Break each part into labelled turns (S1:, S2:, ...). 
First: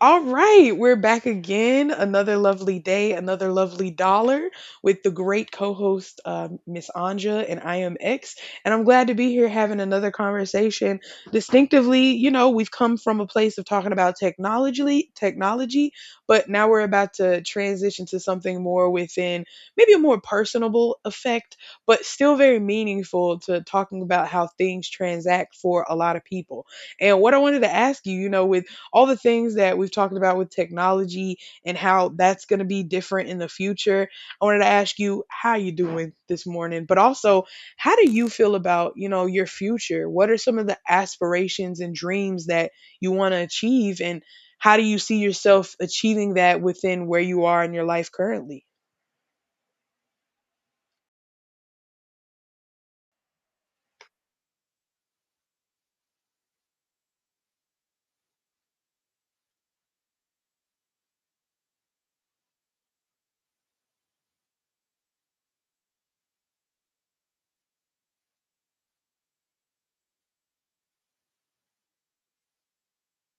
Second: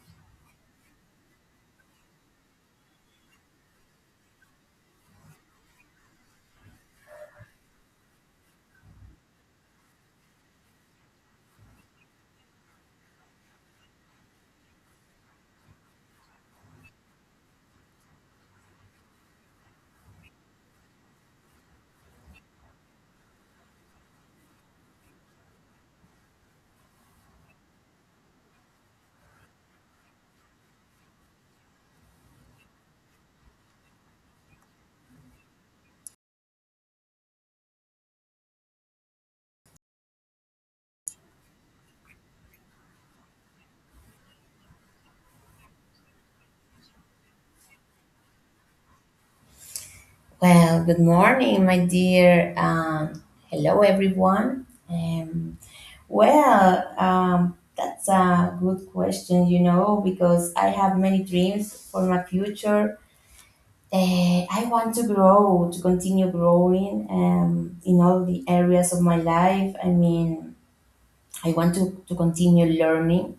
S1: All right, we're back again. Another lovely day, another lovely dollar with the great co host, Miss Anja, and I am X. And I'm glad to be here having another conversation. Distinctively, you know, we've come from a place of talking about technology, technology, but now we're about to transition to something more within maybe a more personable effect, but still very meaningful to talking about how things transact for a lot of people. And what I wanted to ask you, you know, with all the things that we've talked about with technology and how that's going to be different in the future. I wanted to ask you how you doing this morning, but also how do you feel about, you know, your future? What are some of the aspirations and dreams that you want to achieve and how do you see yourself achieving that within where you are in your life currently?
S2: Well, good morning, my dear. Hello, everyone. That's a good question, you know, because I have many dreams for my future. I want to grow, to continue growing in all the areas of my life. I mean, I want to continue learning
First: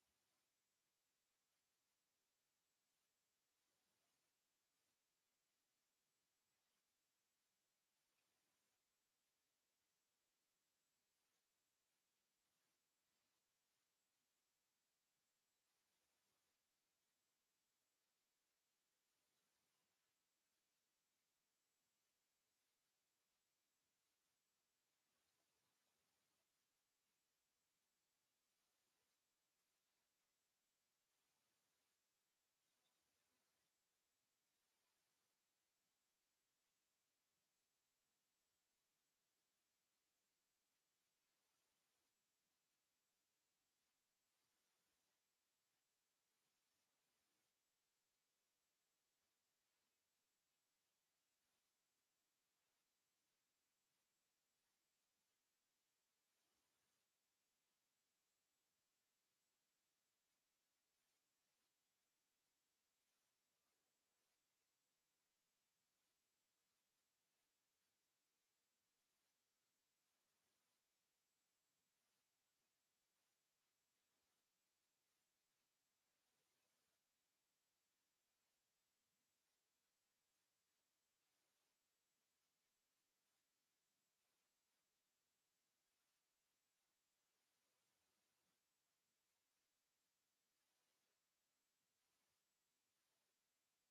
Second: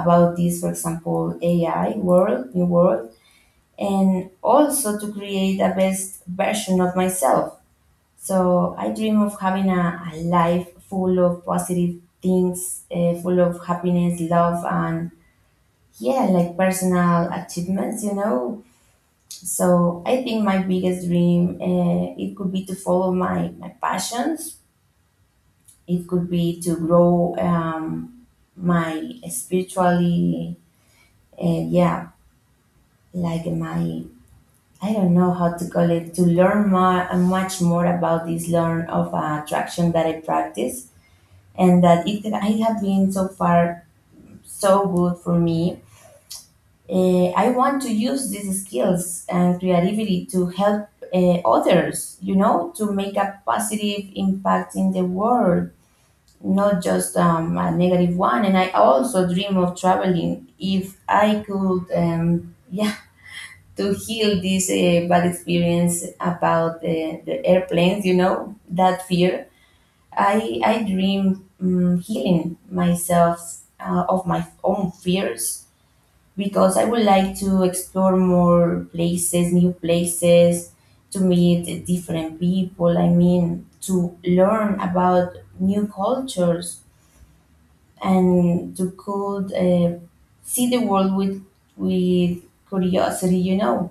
S2: about this, for example, AI world, new world, and also to create the best version of myself. So I dream of having a life full of positive things, full of happiness, love, and yeah, like personal achievements. So I think my biggest dream, it could be to follow my passions. It could be to grow my spiritually, uh, yeah, like my, I don't know how to call it, to learn more, much more about this learn of attraction that I practice and that it had been so far so good for me. I want to use these skills and creativity to help others, you know, to make a positive impact in the world, not just a negative one. And I also dream of traveling if I could, yeah, to heal this bad experience about the airplanes, you know, that fear. I dream healing myself of my own fears, because I would like to explore more places, new places, to meet different people. I mean, to learn about new cultures and to could see the world with with curiosity, you know.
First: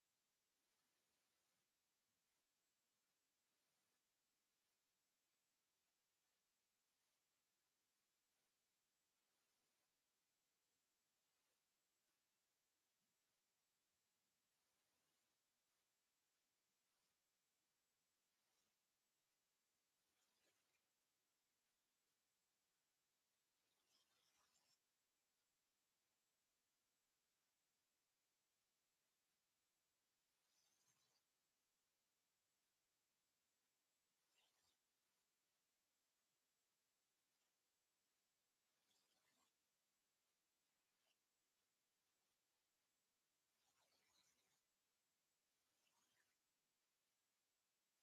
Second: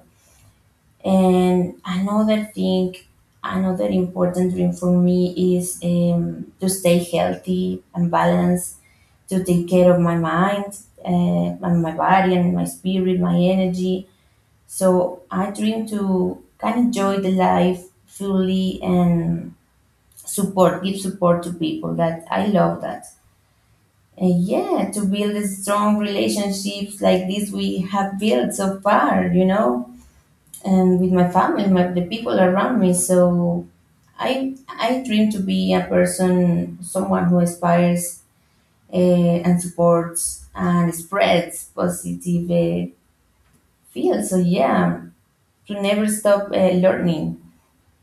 S2: And another thing, another important dream for me is to stay healthy and balanced, to take care of my mind and my body and my spirit, my energy. So I dream to can enjoy the life fully and support, give support to people that I love. That. And yeah, to build the strong relationships like this we have built so far, you know, and with my family, my, the people around me. So I dream to be a person, someone who inspires uh, and supports and spreads positive fields. So yeah, to never stop learning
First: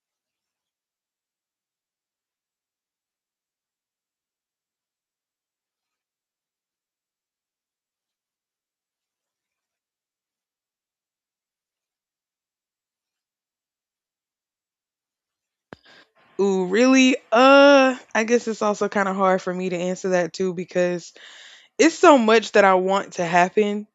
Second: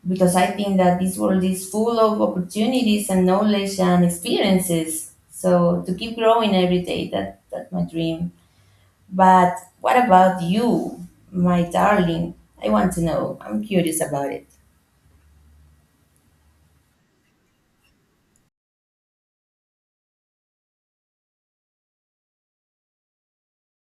S2: because I think that this world is full of opportunities and knowledge and experiences. So to keep growing every day, that's my dream. But what about you, my darling? I want to know. I'm curious about it.
S1: Ooh, really? I guess it's also kind of hard for me to answer that too because it's so much that I want to happen.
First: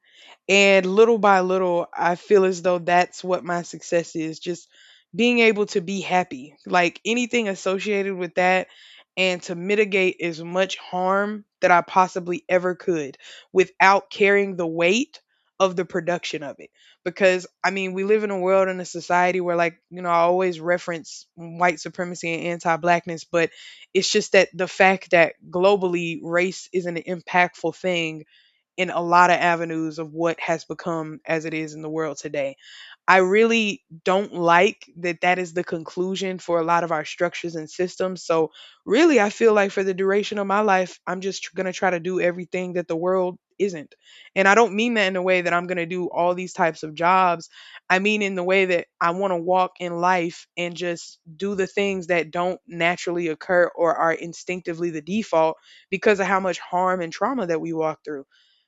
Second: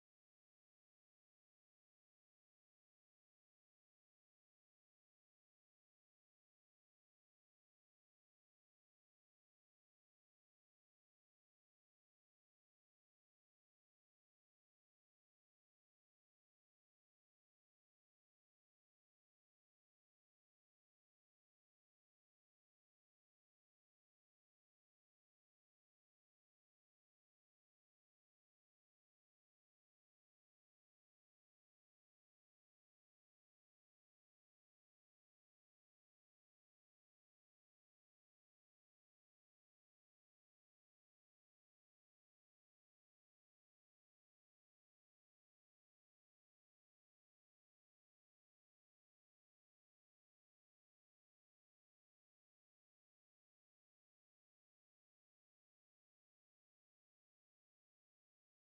S1: And little by little, I feel as though that's what my success is, just being able to be happy. Like anything associated with that, and to mitigate as much harm that I possibly ever could without carrying the weight of the production of it. Because, I mean, we live in a world and a society where, like, you know, I always reference white supremacy and anti blackness, but it's just that the fact that globally race is an impactful thing in a lot of avenues of what has become as it is in the world today. I really don't like that that is the conclusion for a lot of our structures and systems. So, really, I feel like for the duration of my life, I'm just going to try to do everything that the world isn't. And I don't mean that in a way that I'm going to do all these types of jobs. I mean in the way that I want to walk in life and just do the things that don't naturally occur or are instinctively the default because of how much harm and trauma that we walk through.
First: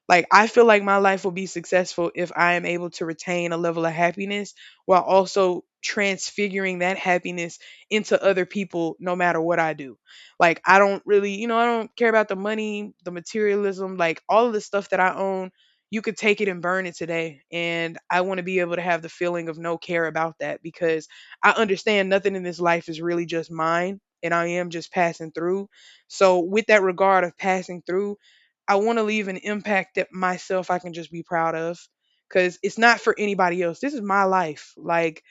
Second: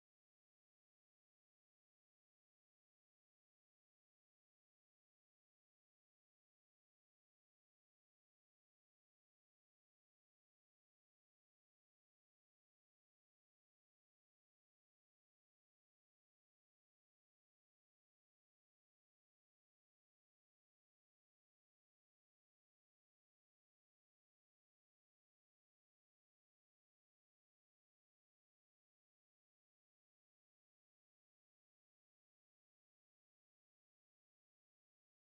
S1: Like, I feel like my life will be successful if I am able to retain a level of happiness while also transfiguring that happiness into other people no matter what I do. Like, I don't really, you know, I don't care about the money, the materialism, like all of the stuff that I own, you could take it and burn it today and I want to be able to have the feeling of no care about that because I understand nothing in this life is really just mine and I am just passing through. So with that regard of passing through, I want to leave an impact that myself I can just be proud of because it's not for anybody else. This is my life. Like,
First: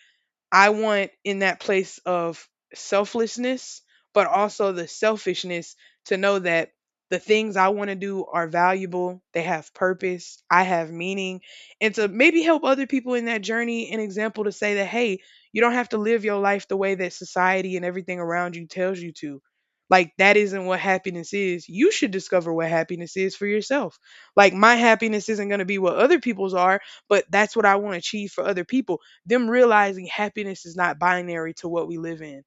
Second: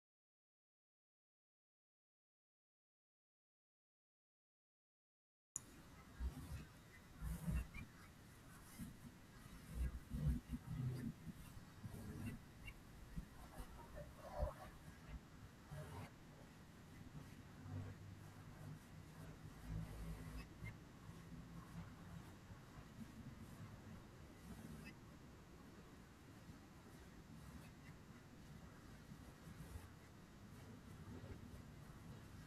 S1: I want, in that place of selflessness, but also the selfishness, to know that the things I want to do are valuable, they have purpose, I have meaning, and to maybe help other people in that journey, an example to say that, hey, you don't have to live your life the way that society and everything around you tells you to. Like, that isn't what happiness is. You should discover what happiness is for yourself. Like, my happiness isn't going to be what other people's are, but that's what I want to achieve for other people, them realizing happiness is not binary to what we live in.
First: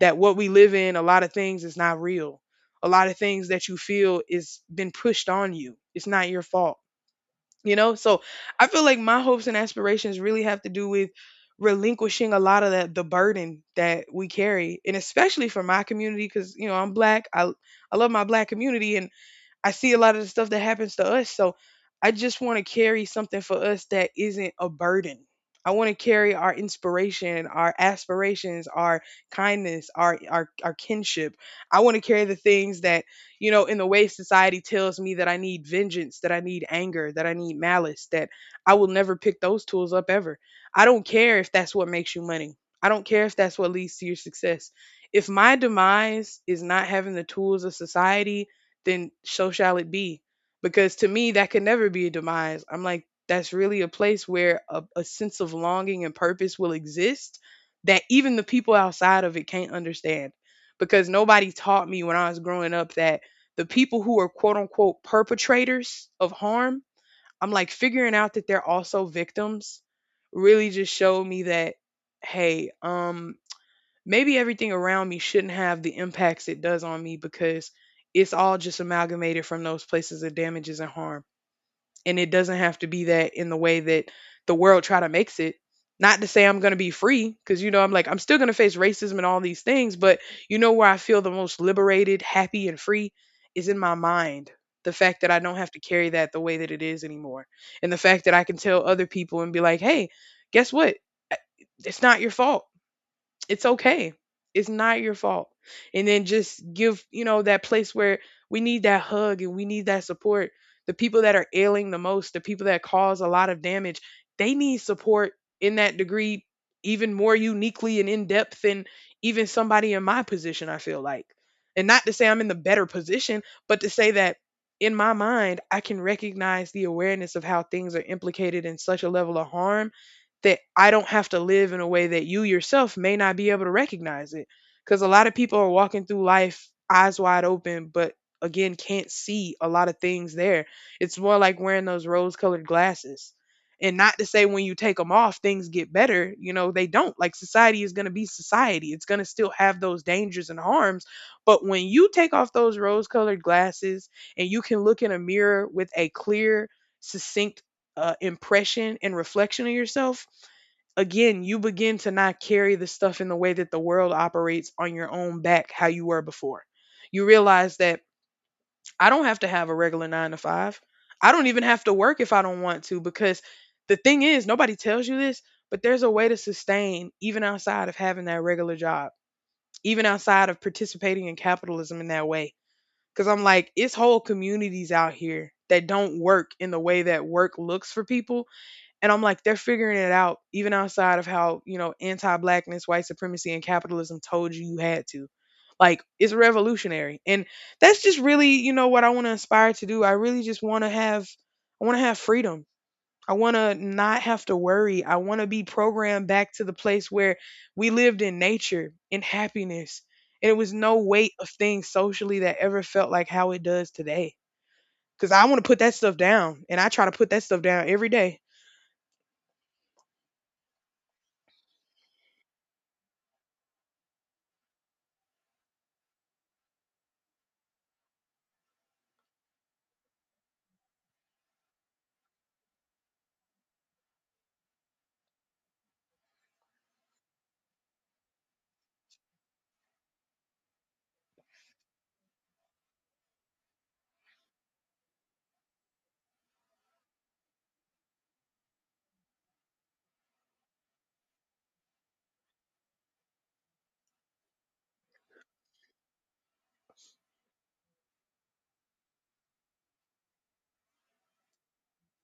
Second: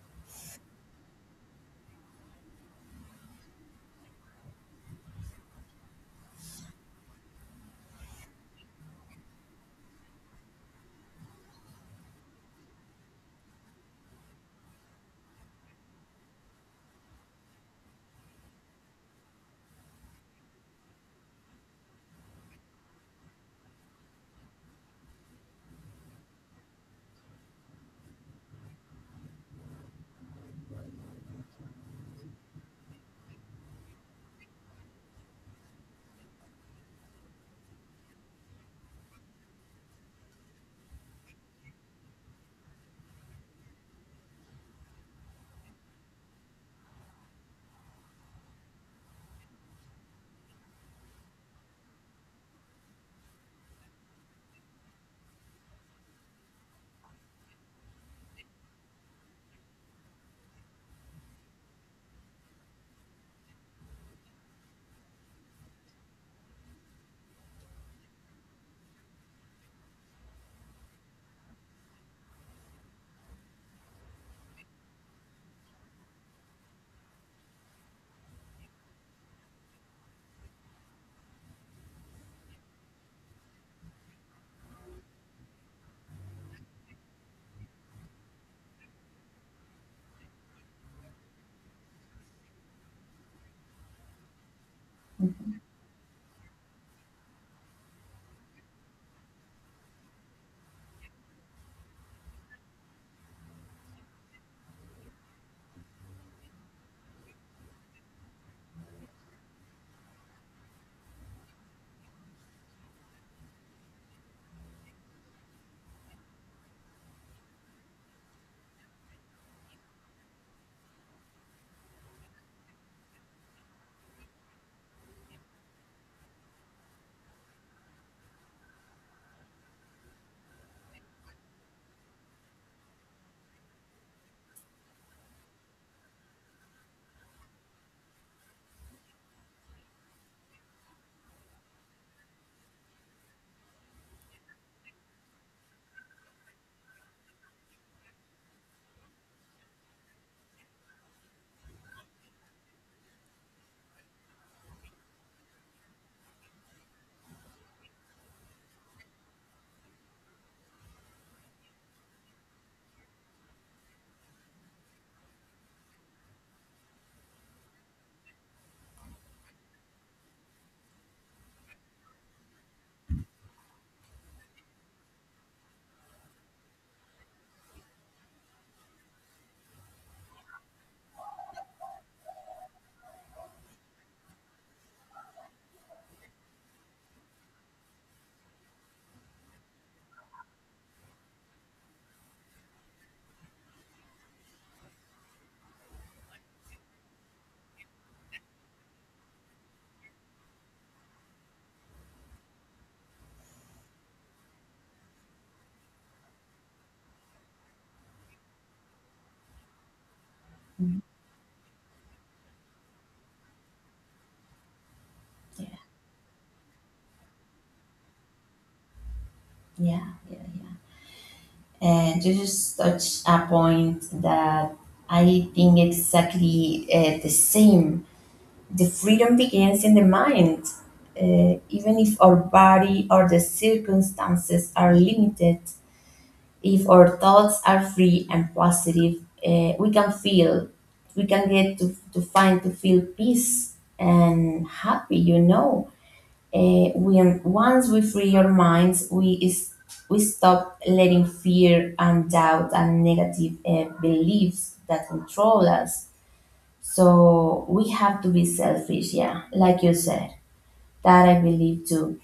S1: That what we live in, a lot of things is not real. A lot of things that you feel is been pushed on you. It's not your fault. You know? So I feel like my hopes and aspirations really have to do with relinquishing a lot of that, the burden that we carry. And especially for my community, because you know, I'm black. I love my black community and I see a lot of the stuff that happens to us. So I just want to carry something for us that isn't a burden. I want to carry our inspiration, our aspirations, our kindness, our our kinship. I want to carry the things that, you know, in the way society tells me that I need vengeance, that I need anger, that I need malice, that I will never pick those tools up ever. I don't care if that's what makes you money. I don't care if that's what leads to your success. If my demise is not having the tools of society, then so shall it be. Because to me, that could never be a demise. I'm like, that's really a place where a sense of longing and purpose will exist that even the people outside of it can't understand. Because nobody taught me when I was growing up that the people who are quote unquote perpetrators of harm, I'm like, figuring out that they're also victims really just showed me that, hey, maybe everything around me shouldn't have the impacts it does on me because it's all just amalgamated from those places of damages and harm and it doesn't have to be that in the way that the world try to makes it. Not to say I'm going to be free, because you know, I'm like, I'm still going to face racism and all these things, but you know, where I feel the most liberated, happy and free is in my mind. The fact that I don't have to carry that the way that it is anymore, and the fact that I can tell other people and be like, hey, guess what, it's not your fault, it's okay. It's not your fault. And then just give, you know, that place where we need that hug and we need that support. The people that are ailing the most, the people that cause a lot of damage, they need support in that degree even more uniquely and in depth than even somebody in my position, I feel like. And not to say I'm in the better position, but to say that in my mind, I can recognize the awareness of how things are implicated in such a level of harm that I don't have to live in a way that you yourself may not be able to recognize it. Because a lot of people are walking through life eyes wide open, but again, can't see a lot of things there. It's more like wearing those rose colored glasses. And not to say when you take them off, things get better. You know, they don't. Like, society is going to be society, it's going to still have those dangers and harms. But when you take off those rose colored glasses and you can look in a mirror with a clear, succinct, impression and reflection of yourself, again, you begin to not carry the stuff in the way that the world operates on your own back, how you were before. You realize that I don't have to have a regular nine to five. I don't even have to work if I don't want to, because the thing is, nobody tells you this, but there's a way to sustain even outside of having that regular job, even outside of participating in capitalism in that way. Because I'm like, it's whole communities out here that don't work in the way that work looks for people and I'm like, they're figuring it out even outside of how, you know, anti-blackness, white supremacy, and capitalism told you you had to. Like, it's revolutionary. And that's just really, you know, what I want to aspire to do. I really just want to have, I want to have freedom. I want to not have to worry. I want to be programmed back to the place where we lived in nature, in happiness. And it was no weight of things socially that ever felt like how it does today. Cause I want to put that stuff down. And I try to put that stuff down every day.
S2: Yeah, yeah, yeah. And you just touch a point that I think exactly the same. The freedom begins in the mind. Even if our body or the circumstances are limited, if our thoughts are free and positive, we can feel, we can get to find, to feel peace and happy, you know. When once we free our minds, we stop letting fear and doubt and negative beliefs that control us. So we have to be selfish, yeah, like you said. That I believe too.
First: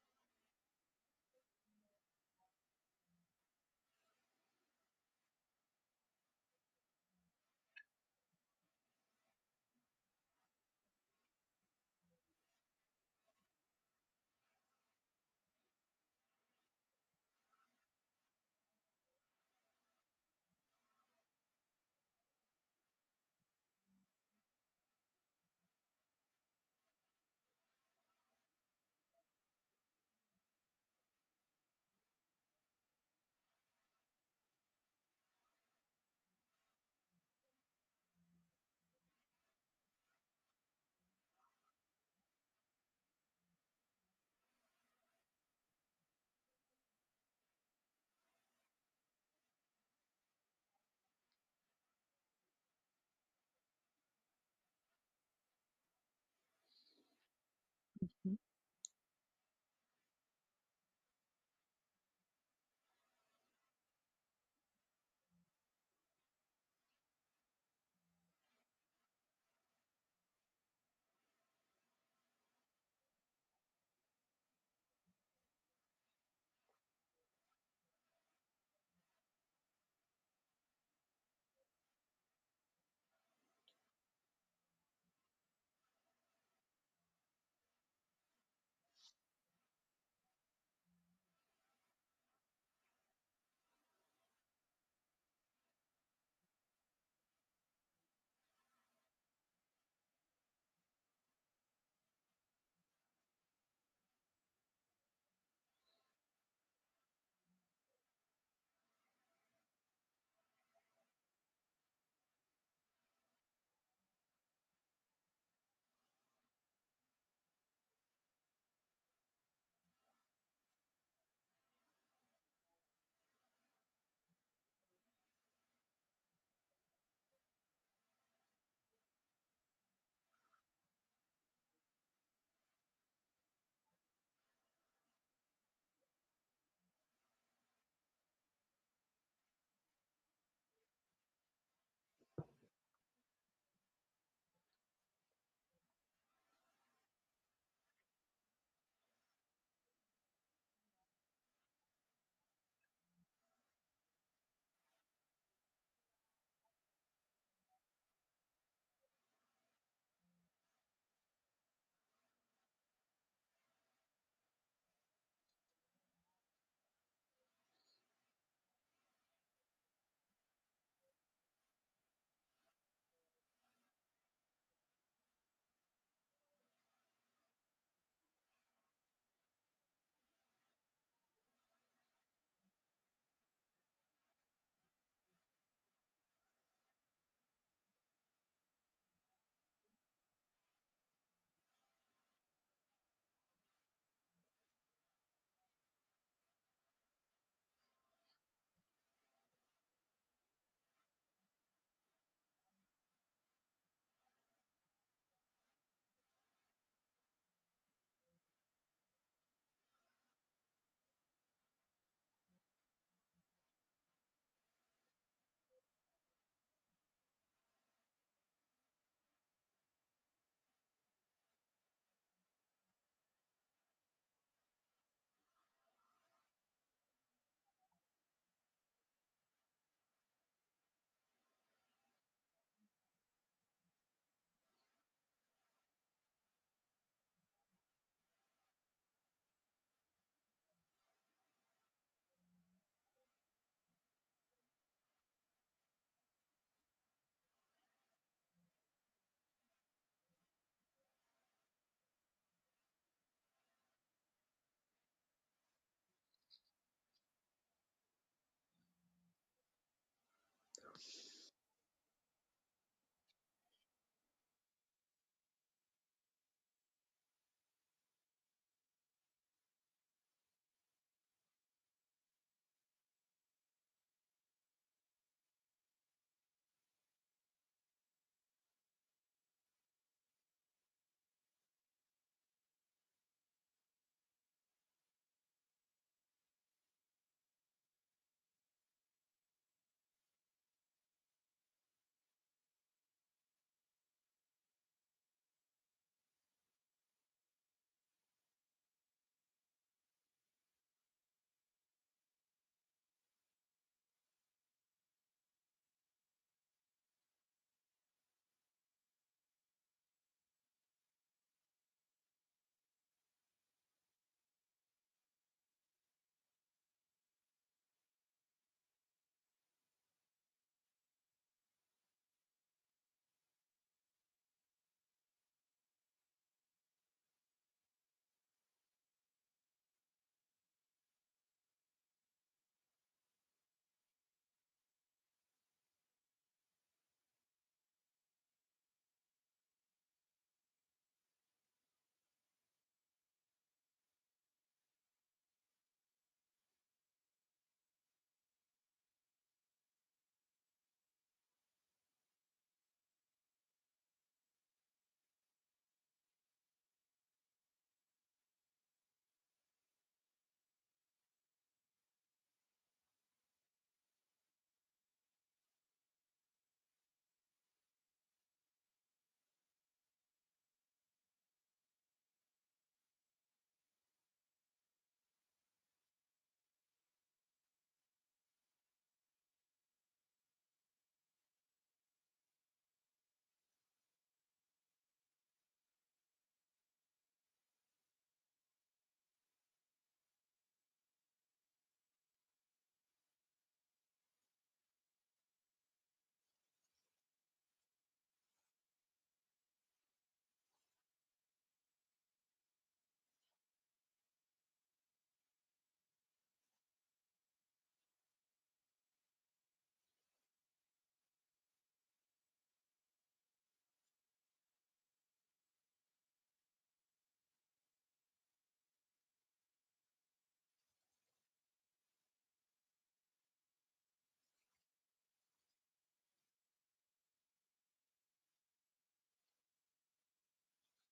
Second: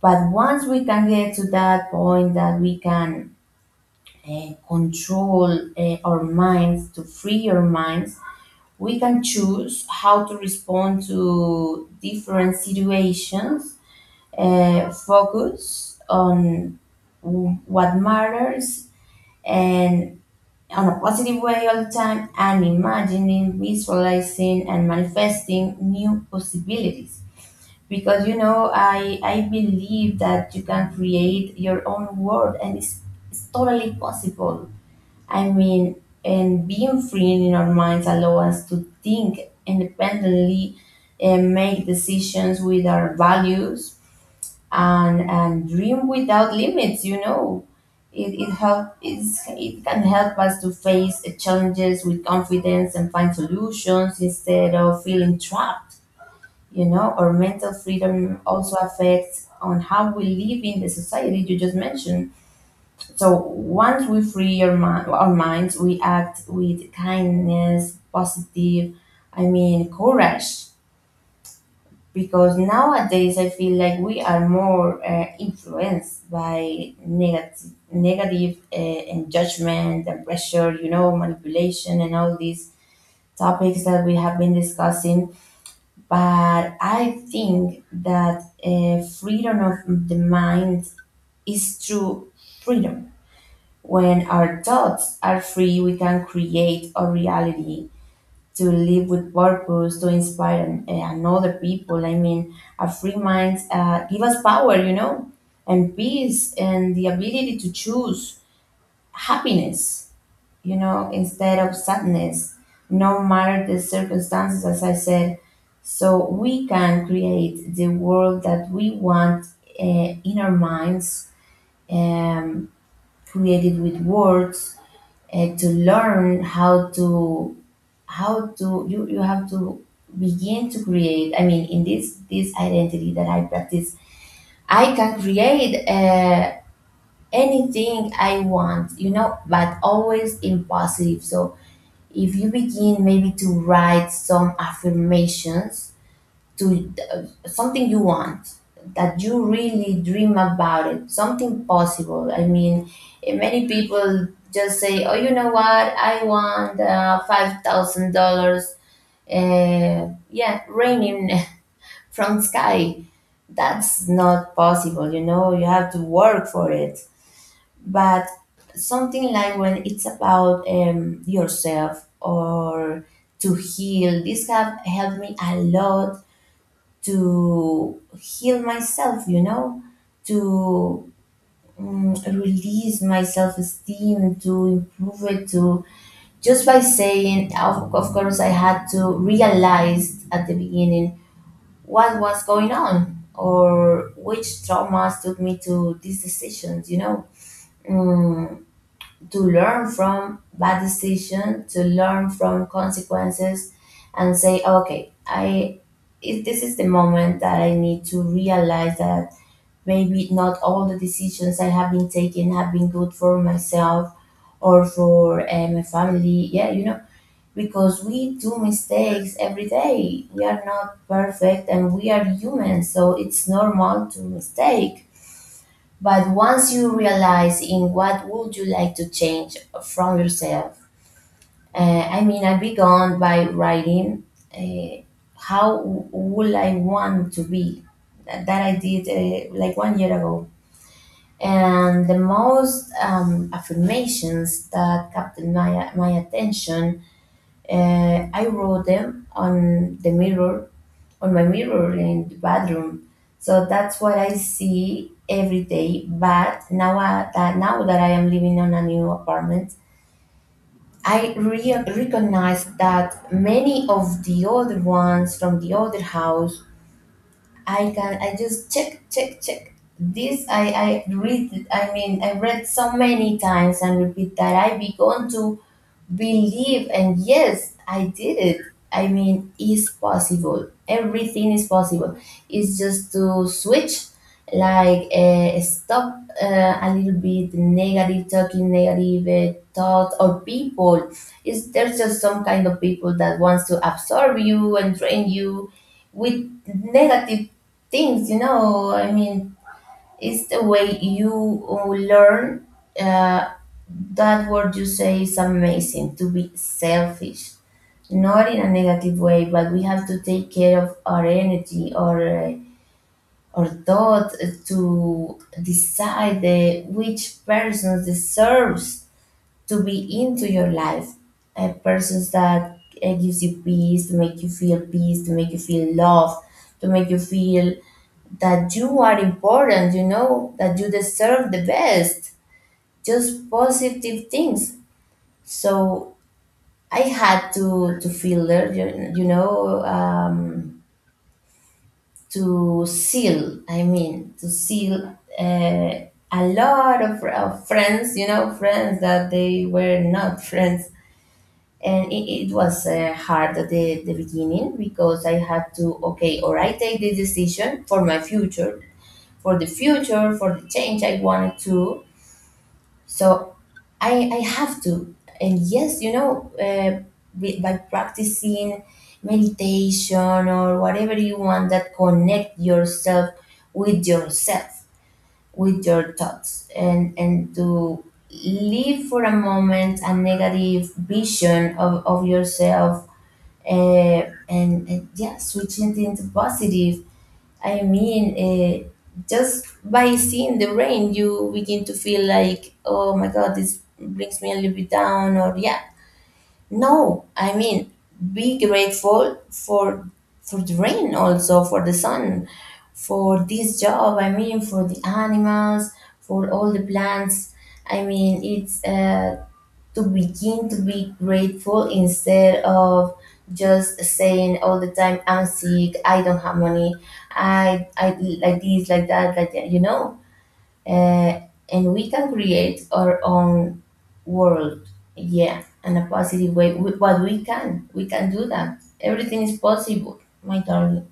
S2: But once we can get to that point that we can control our minds, to free our minds, we can choose how to respond to different situations, focus on what matters and on a positive way all the time and imagining, visualizing, and manifesting new possibilities. Because you know, I believe that you can create your own world and it's totally possible. I mean, and being free in our minds allow us to think independently and make decisions with our values and dream without limits, you know. It it can help us to face challenges with confidence and find solutions instead of feeling trapped. You know, our mental freedom also affects on how we live in the society you just mentioned. So once we free our minds, we act with kindness positive, I mean courage, because nowadays I feel like we are more influenced by negative and judgment and pressure, you know, manipulation and all these topics that we have been discussing. But I think that freedom of the mind is true freedom. When our thoughts are free, we can create a reality to live with purpose, to inspire and other people. I mean, a free mind give us power, you know, and peace and the ability to choose happiness, you know, instead of sadness, no matter the circumstances, as I said. So we can create the world that we want in our minds, um, created with words, to learn how to you have to begin to create. I mean, in this identity that I practice, I can create anything I want, you know, but always in positive. So if you begin maybe to write some affirmations to something you want that you really dream about it, something possible. I mean, many people just say, oh, you know what, I want $5000, yeah, raining from sky. That's not possible, you know, you have to work for it. But something like when it's about yourself or to heal, this have helped me a lot to heal myself, you know, to release my self-esteem, to improve it, to just by saying, of course. I had to realize at the beginning what was going on or which traumas took me to these decisions, you know. mm, to learn from bad decisions, to learn from consequences and say, okay, I if this is the moment that I need to realize that maybe not all the decisions I have been taking have been good for myself or for my family, yeah, you know. Because we do mistakes every day. We are not perfect and we are human, so it's normal to mistake. But once you realize in what would you like to change from yourself, I mean, I began by writing uh, how would I want to be. That I did like 1 year ago. And the most affirmations that captured my attention, I wrote them on the mirror, on my mirror in the bathroom. So that's what I see every day. But now that now that I am living on a new apartment, I recognize that many of the other ones from the other house, I just check. This I read. I mean, I read so many times and repeat that I begun to believe, and yes, I did it. I mean, it's possible, everything is possible. It's just to switch, like, stop a little bit negative talking, negative thought or people. Is there's just some kind of people that wants to absorb you and drain you with negative things, you know. I mean, it's the way you learn uh, that word you say is amazing, to be selfish, not in a negative way, but we have to take care of our energy or thought, to decide which person deserves to be into your life. A persons that gives you peace, to make you feel peace, to make you feel love, to make you feel that you are important, you know, that you deserve the best, just positive things. So I had to filter, you know, to seal. I mean, to seal a lot of friends, you know, friends that they were not friends, and it was hard at the beginning, because I had to, okay, or I take this decision for my future, for the change I wanted to. So I have to. And yes, you know, by practicing meditation or whatever you want that connect yourself, with your thoughts, and to leave for a moment a negative vision of yourself, uh, and yeah, switching it into positive. I mean, just by seeing the rain, you begin to feel like, oh my God, this brings me a little bit down, or yeah. No, I mean, be grateful for the rain, also for the sun, for this job. I mean, for the animals, for all the plants. I mean, it's to begin to be grateful instead of just saying all the time, I'm sick, I don't have money, I like this, like that, like that, you know. uh, and we can create our own world, yeah, in a positive way. But we can, we can do that. Everything is possible, my darling.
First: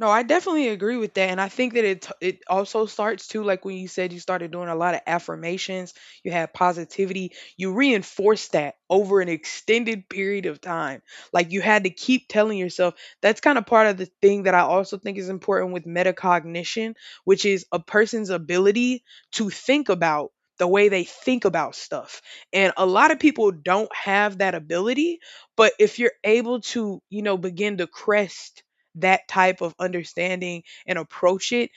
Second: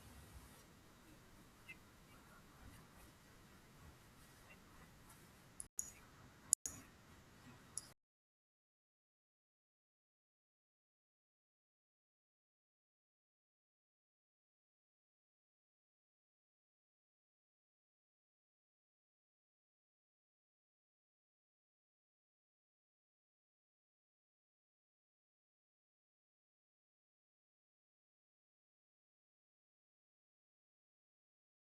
S1: No, I definitely agree with that, and I think that it also starts too, like when you said you started doing a lot of affirmations, you had positivity, you reinforced that over an extended period of time. Like, you had to keep telling yourself. That's kind of part of the thing that I also think is important with metacognition, which is a person's ability to think about the way they think about stuff. And a lot of people don't have that ability, but if you're able to, you know, begin to crest that type of understanding and approach it.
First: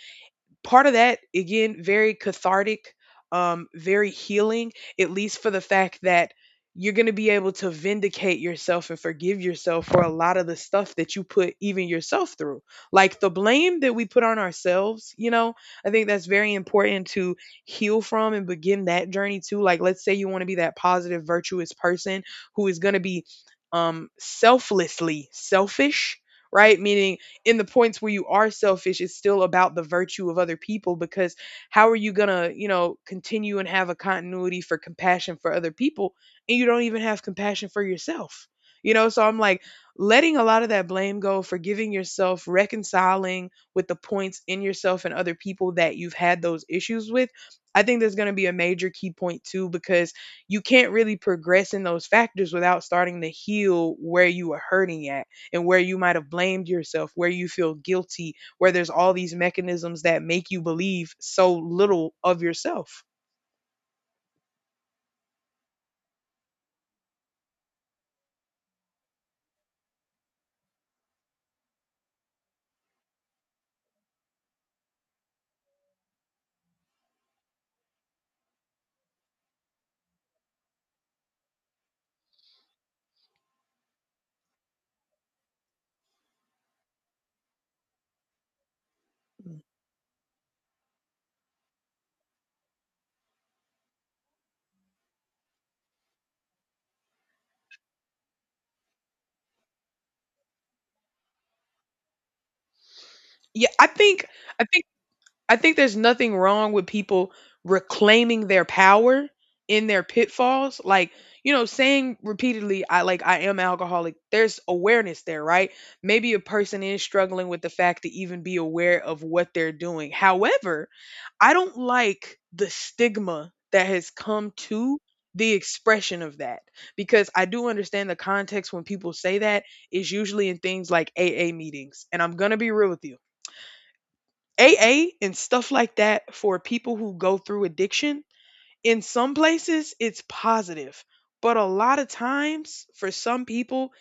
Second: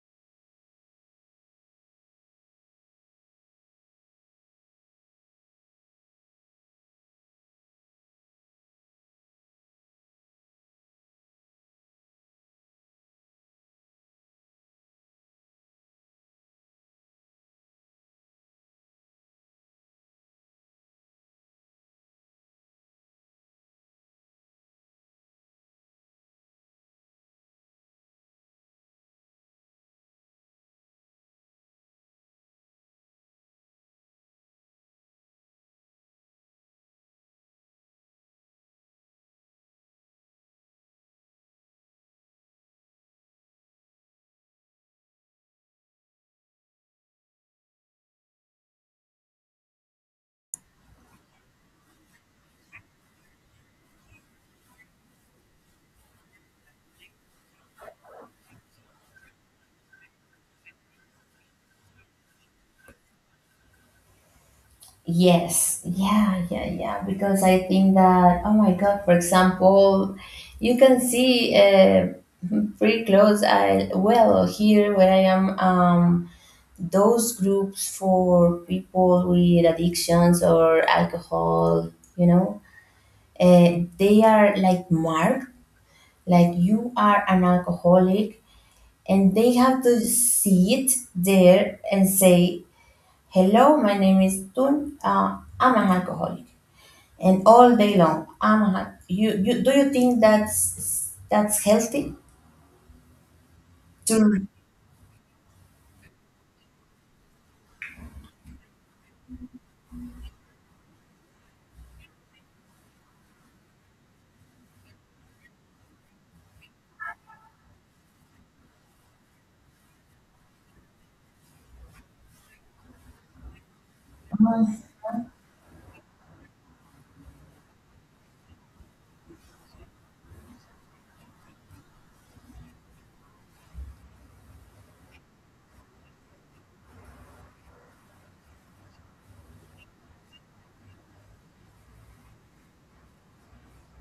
S1: Part of that, again, very cathartic, very healing, at least for the fact that you're going to be able to vindicate yourself and forgive yourself for a lot of the stuff that you put even yourself through. Like the blame that we put on ourselves, you know, I think that's very important to heal from and begin that journey too. Like, let's say you want to be that positive, virtuous person who is going to be selflessly selfish, right? Meaning in the points where you are selfish, it's still about the virtue of other people because how are you going to, you know, continue and have a continuity for compassion for other people and you don't even have compassion for yourself? You know, so I'm like letting a lot of that blame go, forgiving yourself, reconciling with the points in yourself and other people that you've had those issues with. I think that's going to be a major key point too because you can't really progress in those factors without starting to heal where you are hurting at and where you might have blamed yourself, where you feel guilty, where there's all these mechanisms that make you believe so little of yourself.
S2: Yes, yeah, yeah, yeah. Because I think that, oh my God, for example, you can see pretty close. Well, here where I am, those groups for people with addictions or alcohol, you know, they are like marked, like you are an alcoholic, and they have to sit there and say, "Hello, my name is Tun. I'm an alcoholic." And all day long. You, do you think that's healthy?
S1: Yeah, I think
S2: To.
S1: I think I think there's nothing wrong with people reclaiming their power in their pitfalls. Like, you know, saying repeatedly, I like, I am alcoholic, there's awareness there, right? Maybe a person is struggling with the fact to even be aware of what they're doing. However, I don't like the stigma that has come
S2: Mhm.
S1: to the expression of that because I do understand the context when people say that is usually in things like AA meetings. And I'm going to be real with you. AA and stuff like that for people who go through addiction, in some places it's positive, but a lot of times for some people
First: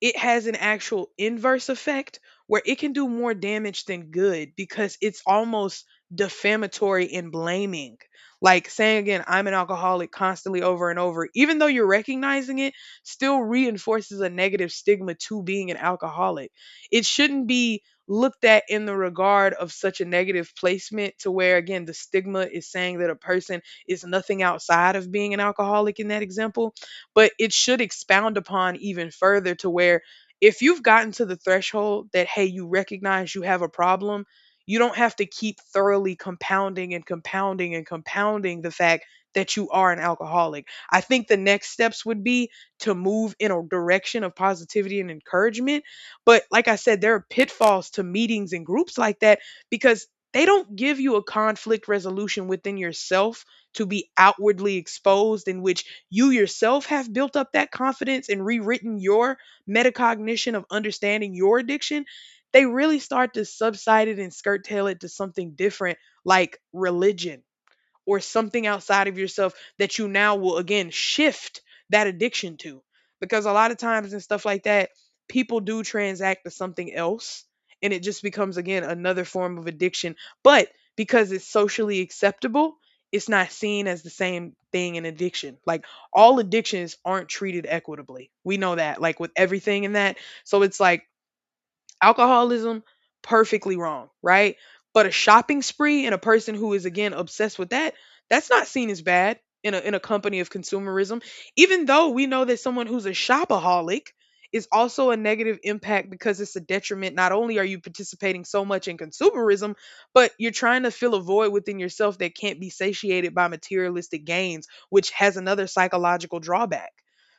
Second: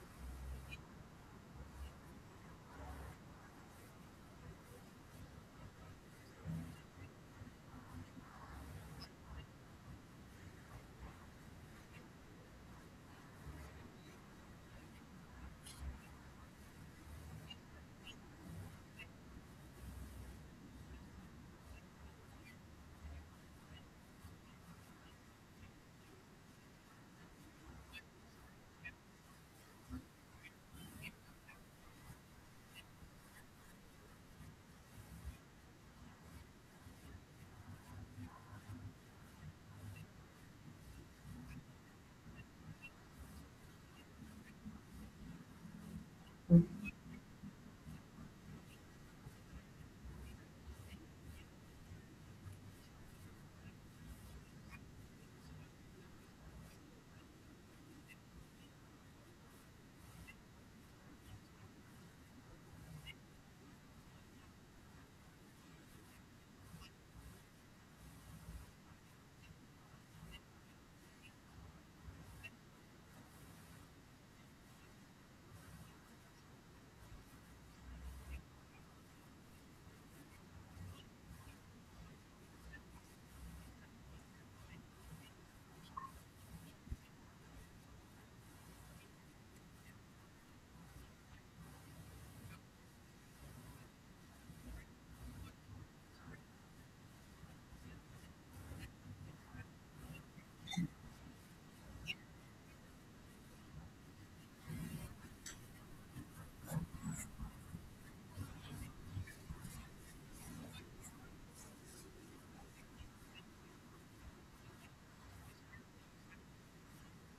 S1: it has an actual inverse effect where it can do more damage than good because it's almost defamatory and blaming. Like saying again, I'm an alcoholic constantly over and over, even though you're recognizing it, still reinforces a negative stigma to being an alcoholic. It shouldn't be looked at in the regard of such a negative placement to where, again, the stigma is saying that a person is nothing outside of being an alcoholic in that example, but it should expound upon even further to where, if you've gotten to the threshold that, hey, you recognize you have a problem, you don't have to keep thoroughly compounding and compounding and compounding the fact that you are an alcoholic. I think the next steps would be to move in a direction of positivity and encouragement. But like I said, there are pitfalls to meetings and groups like that because they don't give you a conflict resolution within yourself to be outwardly exposed in which you yourself have built up that confidence and rewritten your metacognition of understanding your addiction. They really start to subside it and skirt tail it to something different, like religion or something outside of yourself that you now will again shift that addiction to. Because a lot of times and stuff like that, people do transact to something else and it just becomes again another form of addiction. But because it's socially acceptable, it's not seen as the same thing in addiction. Like all addictions aren't treated equitably. We know that, like with everything in that. So it's like alcoholism, perfectly wrong, right? But a shopping spree and a person who is again obsessed with that, that's not seen as bad in a company of consumerism. Even though we know that someone who's a shopaholic is also a negative impact because it's a detriment. Not only are you participating so much in consumerism, but you're trying to fill a void within yourself that can't be satiated by materialistic gains, which has another psychological drawback.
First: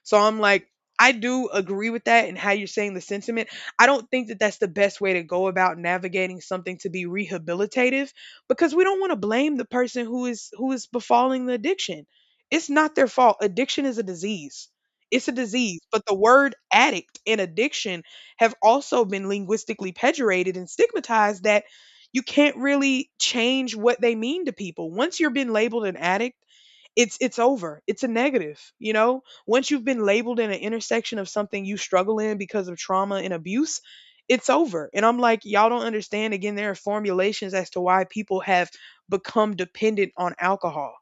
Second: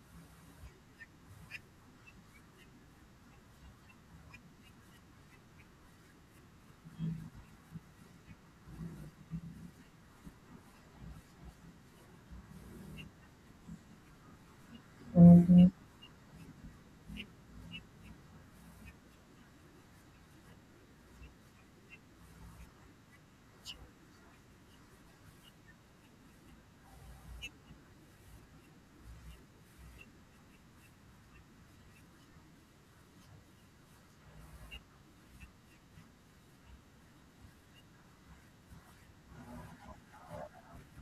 S1: So I'm like, I do agree with that and how you're saying the sentiment. I don't think that that's the best way to go about navigating something to be rehabilitative because we don't want to blame the person who is befalling the addiction. It's not their fault. Addiction is a disease. It's a
S2: Mhm.
S1: disease, but the word addict and addiction have also been linguistically pejorated and stigmatized that you can't really change what they mean to people. Once you're been labeled an addict, it's over. It's a negative, you know? Once you've been labeled in an intersection of something you struggle in because of trauma and abuse, it's over. And I'm like, y'all don't understand, again, there are formulations as to why people have become dependent on alcohol.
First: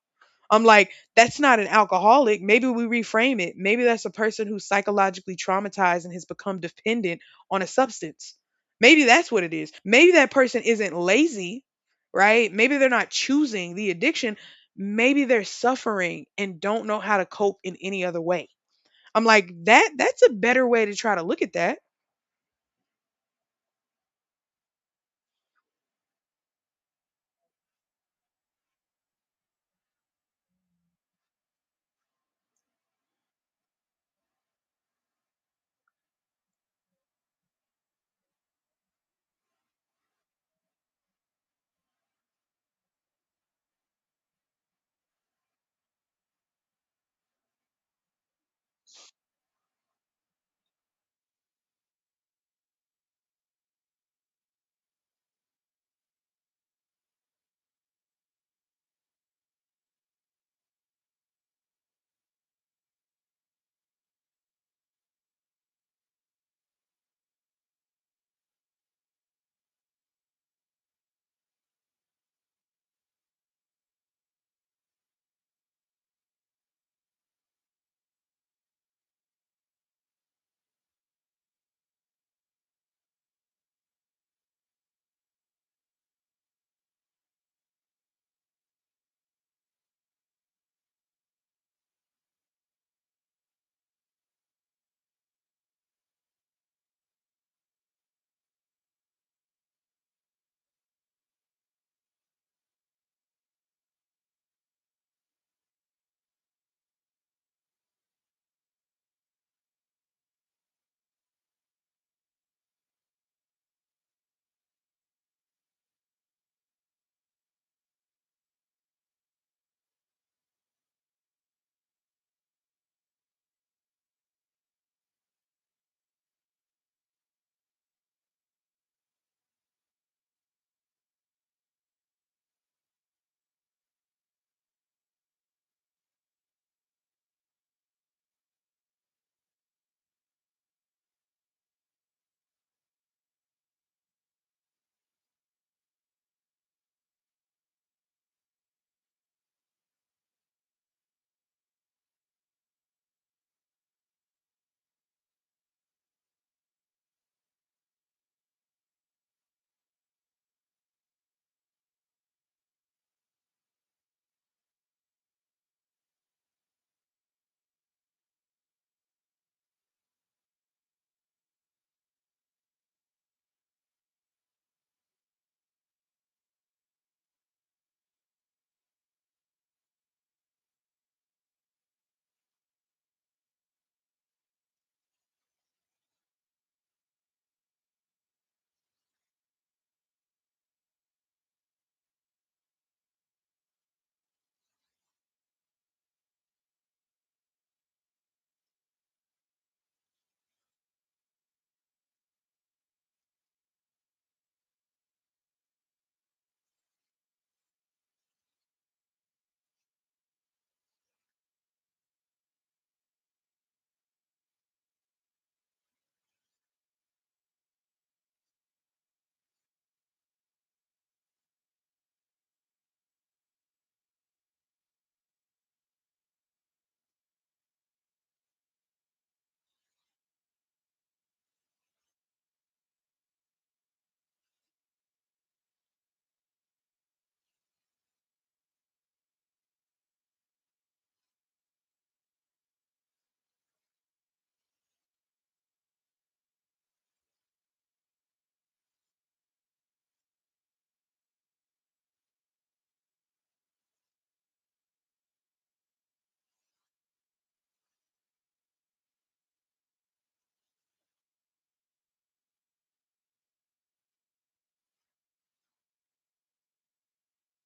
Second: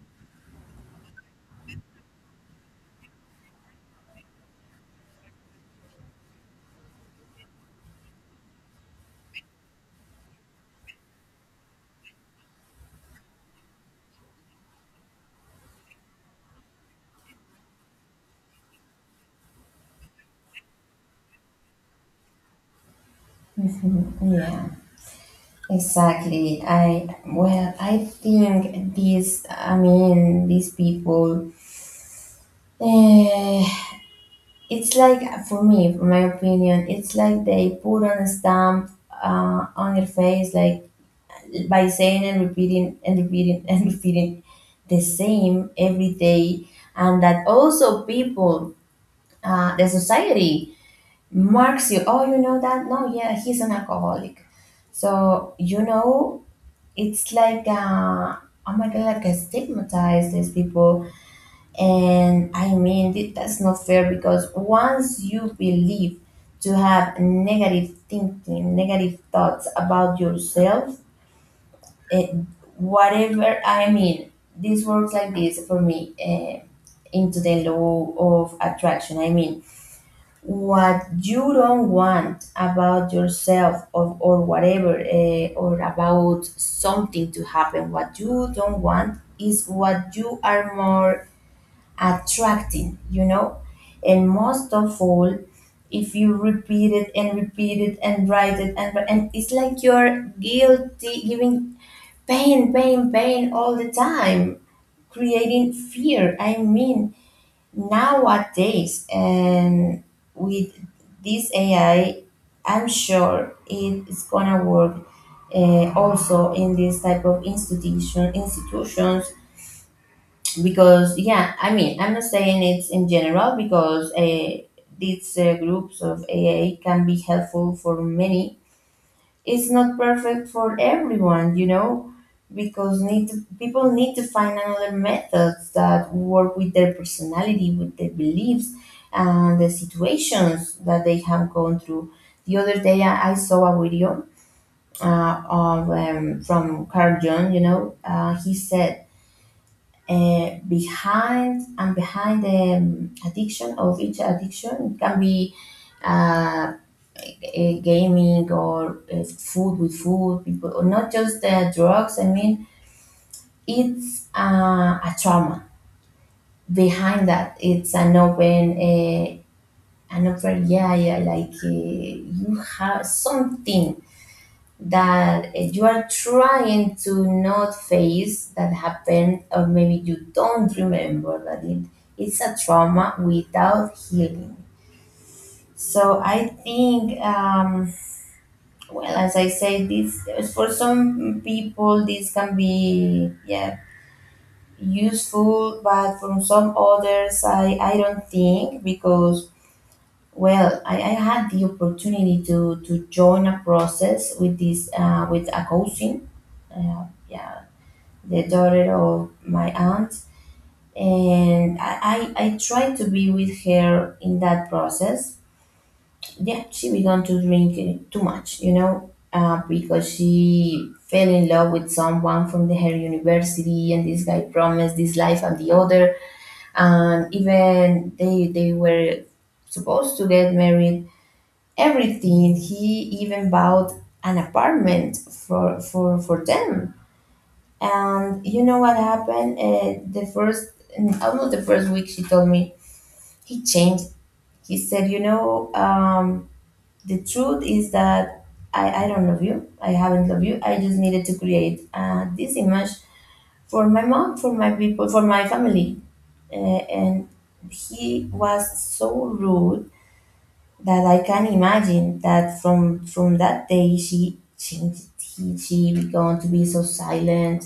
S1: I'm like, that's not an alcoholic. Maybe we reframe it. Maybe that's a person who's psychologically traumatized and has become dependent on a substance. Maybe that's what it is. Maybe that person isn't lazy, right? Maybe they're not choosing the addiction. Maybe they're suffering and don't know how to cope in any other way. I'm like, that's a better way to try to look at that.
S2: Mhm. Yeah, exactly. I well, I think these people. Eh, It's like For me, for my opinion, it's like they put on a stamp on your face, like by saying and repeating and repeating the same every day, and that also people, the society marks you. Oh, you know that? No, yeah, he's an alcoholic. So you know, it's like oh my god, like I stigmatize these people and I mean, that's not fair because once you believe to have negative thinking, negative thoughts about yourself, eh, whatever. I mean, this works like this for me, into the law of attraction. I mean, what you don't want about yourself, or whatever, or about something to happen, what you don't want is what you are more attracting, you know. And most of all, if you repeat it and write it and it's like you're guilty, giving pain, pain, pain all the time, creating fear. I mean, nowadays and with this AI, I'm sure it's gonna work also in this type of institutions because yeah, I mean, I'm not saying it's in general, because these groups of aa can be helpful for many. It's not perfect for everyone, you know, because people need to find another methods that work with their personality, with their beliefs and the situations that they have gone through. The other day, I saw a video of from Carl Jung, you know. He said, behind and behind the addiction of each addiction, it can be uh, a gaming or food with food people, or not just the drugs. I mean, it's a trauma behind that. It's an open, yeah, yeah, like you have something that you are trying to not face, that happened, or maybe you don't remember that. It's a trauma without healing. So I think, well, as I say this, for some people this can be, yeah, useful, but from some others I don't think, because well, I had the opportunity to join a process with this, with a coaching, uh, yeah, the daughter of my aunt, and I tried to be with her in that process. Yeah, she began to drink it too much, you know, because she fell in love with someone from her university, and this guy promised this life and the other, and even they were supposed to get married. Everything, he even bought an apartment for them, and you know what happened? The first, almost the first week, she told me he changed. He said, "You know, the truth is that I don't love you. I haven't loved you. I just needed to create this image for my mom, for my people, for my family." And he was so rude that I can imagine that from that day she changed. She began to be so silent.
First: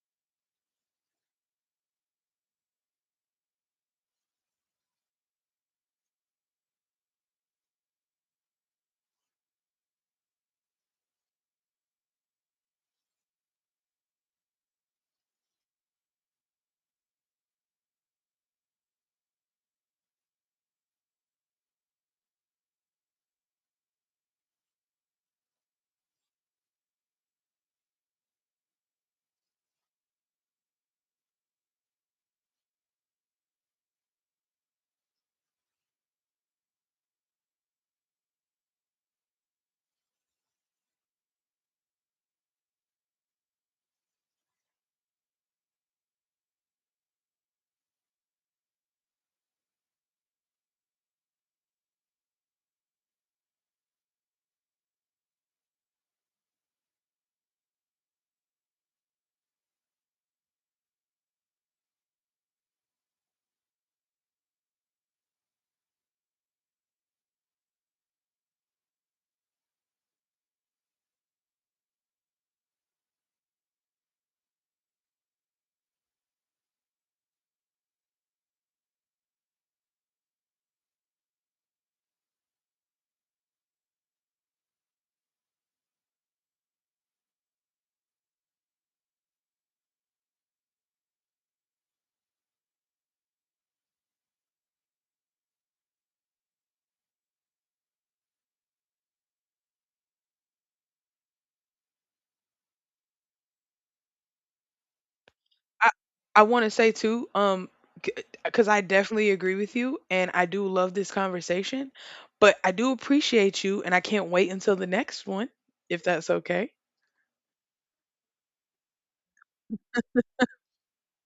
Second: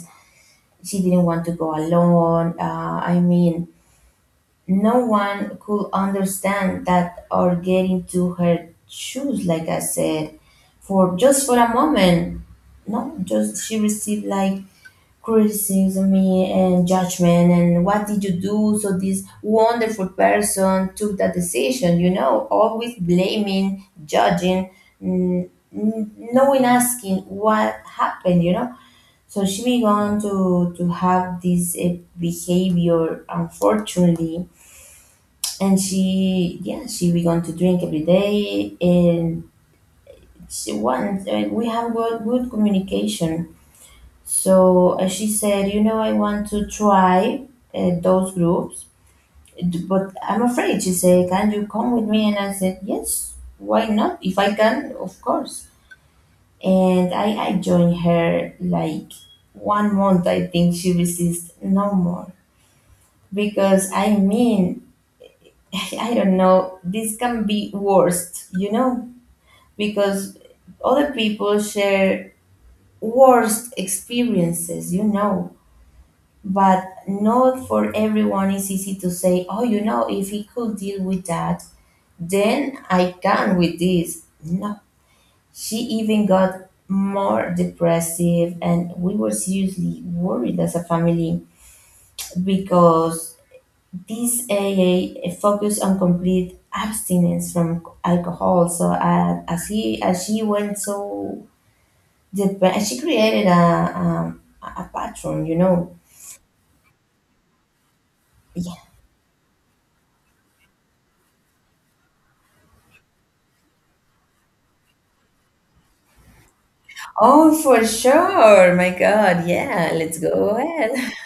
S2: She didn't want to go alone. I mean, no one could understand that or get into her shoes, like I said, for just for a moment. No, just she received like criticism and judgment, and what did you do, so this wonderful person took that decision, you know, always blaming, judging, no one asking what happened, you know. So she began to have this behavior, unfortunately, and she, yeah, she began to drink every day. And she once, we have good, good communication, so she said, you know, I want to try those groups, but I'm afraid. She said, can you come with me? And I said, yes, why not? If I can, of course. And I joined her like one month, I think. She resisted no more. Because I mean, I don't know, this can be worst, you know, because other people share worst experiences, you know, but not for everyone is easy to say, oh, you know, if he could deal with that, then I can with this. No, she even got more depressive, and we were seriously worried as a family, because this aa focused on complete abstinence from alcohol. So, as she went so she created a, a pattern, you
S1: I
S2: know.
S1: I want to say too, because I definitely agree with you, and I do love this conversation, but I do appreciate you, and I can't wait until the next one, if that's okay.
S2: Oh, for sure. My God. Yeah, let's go ahead.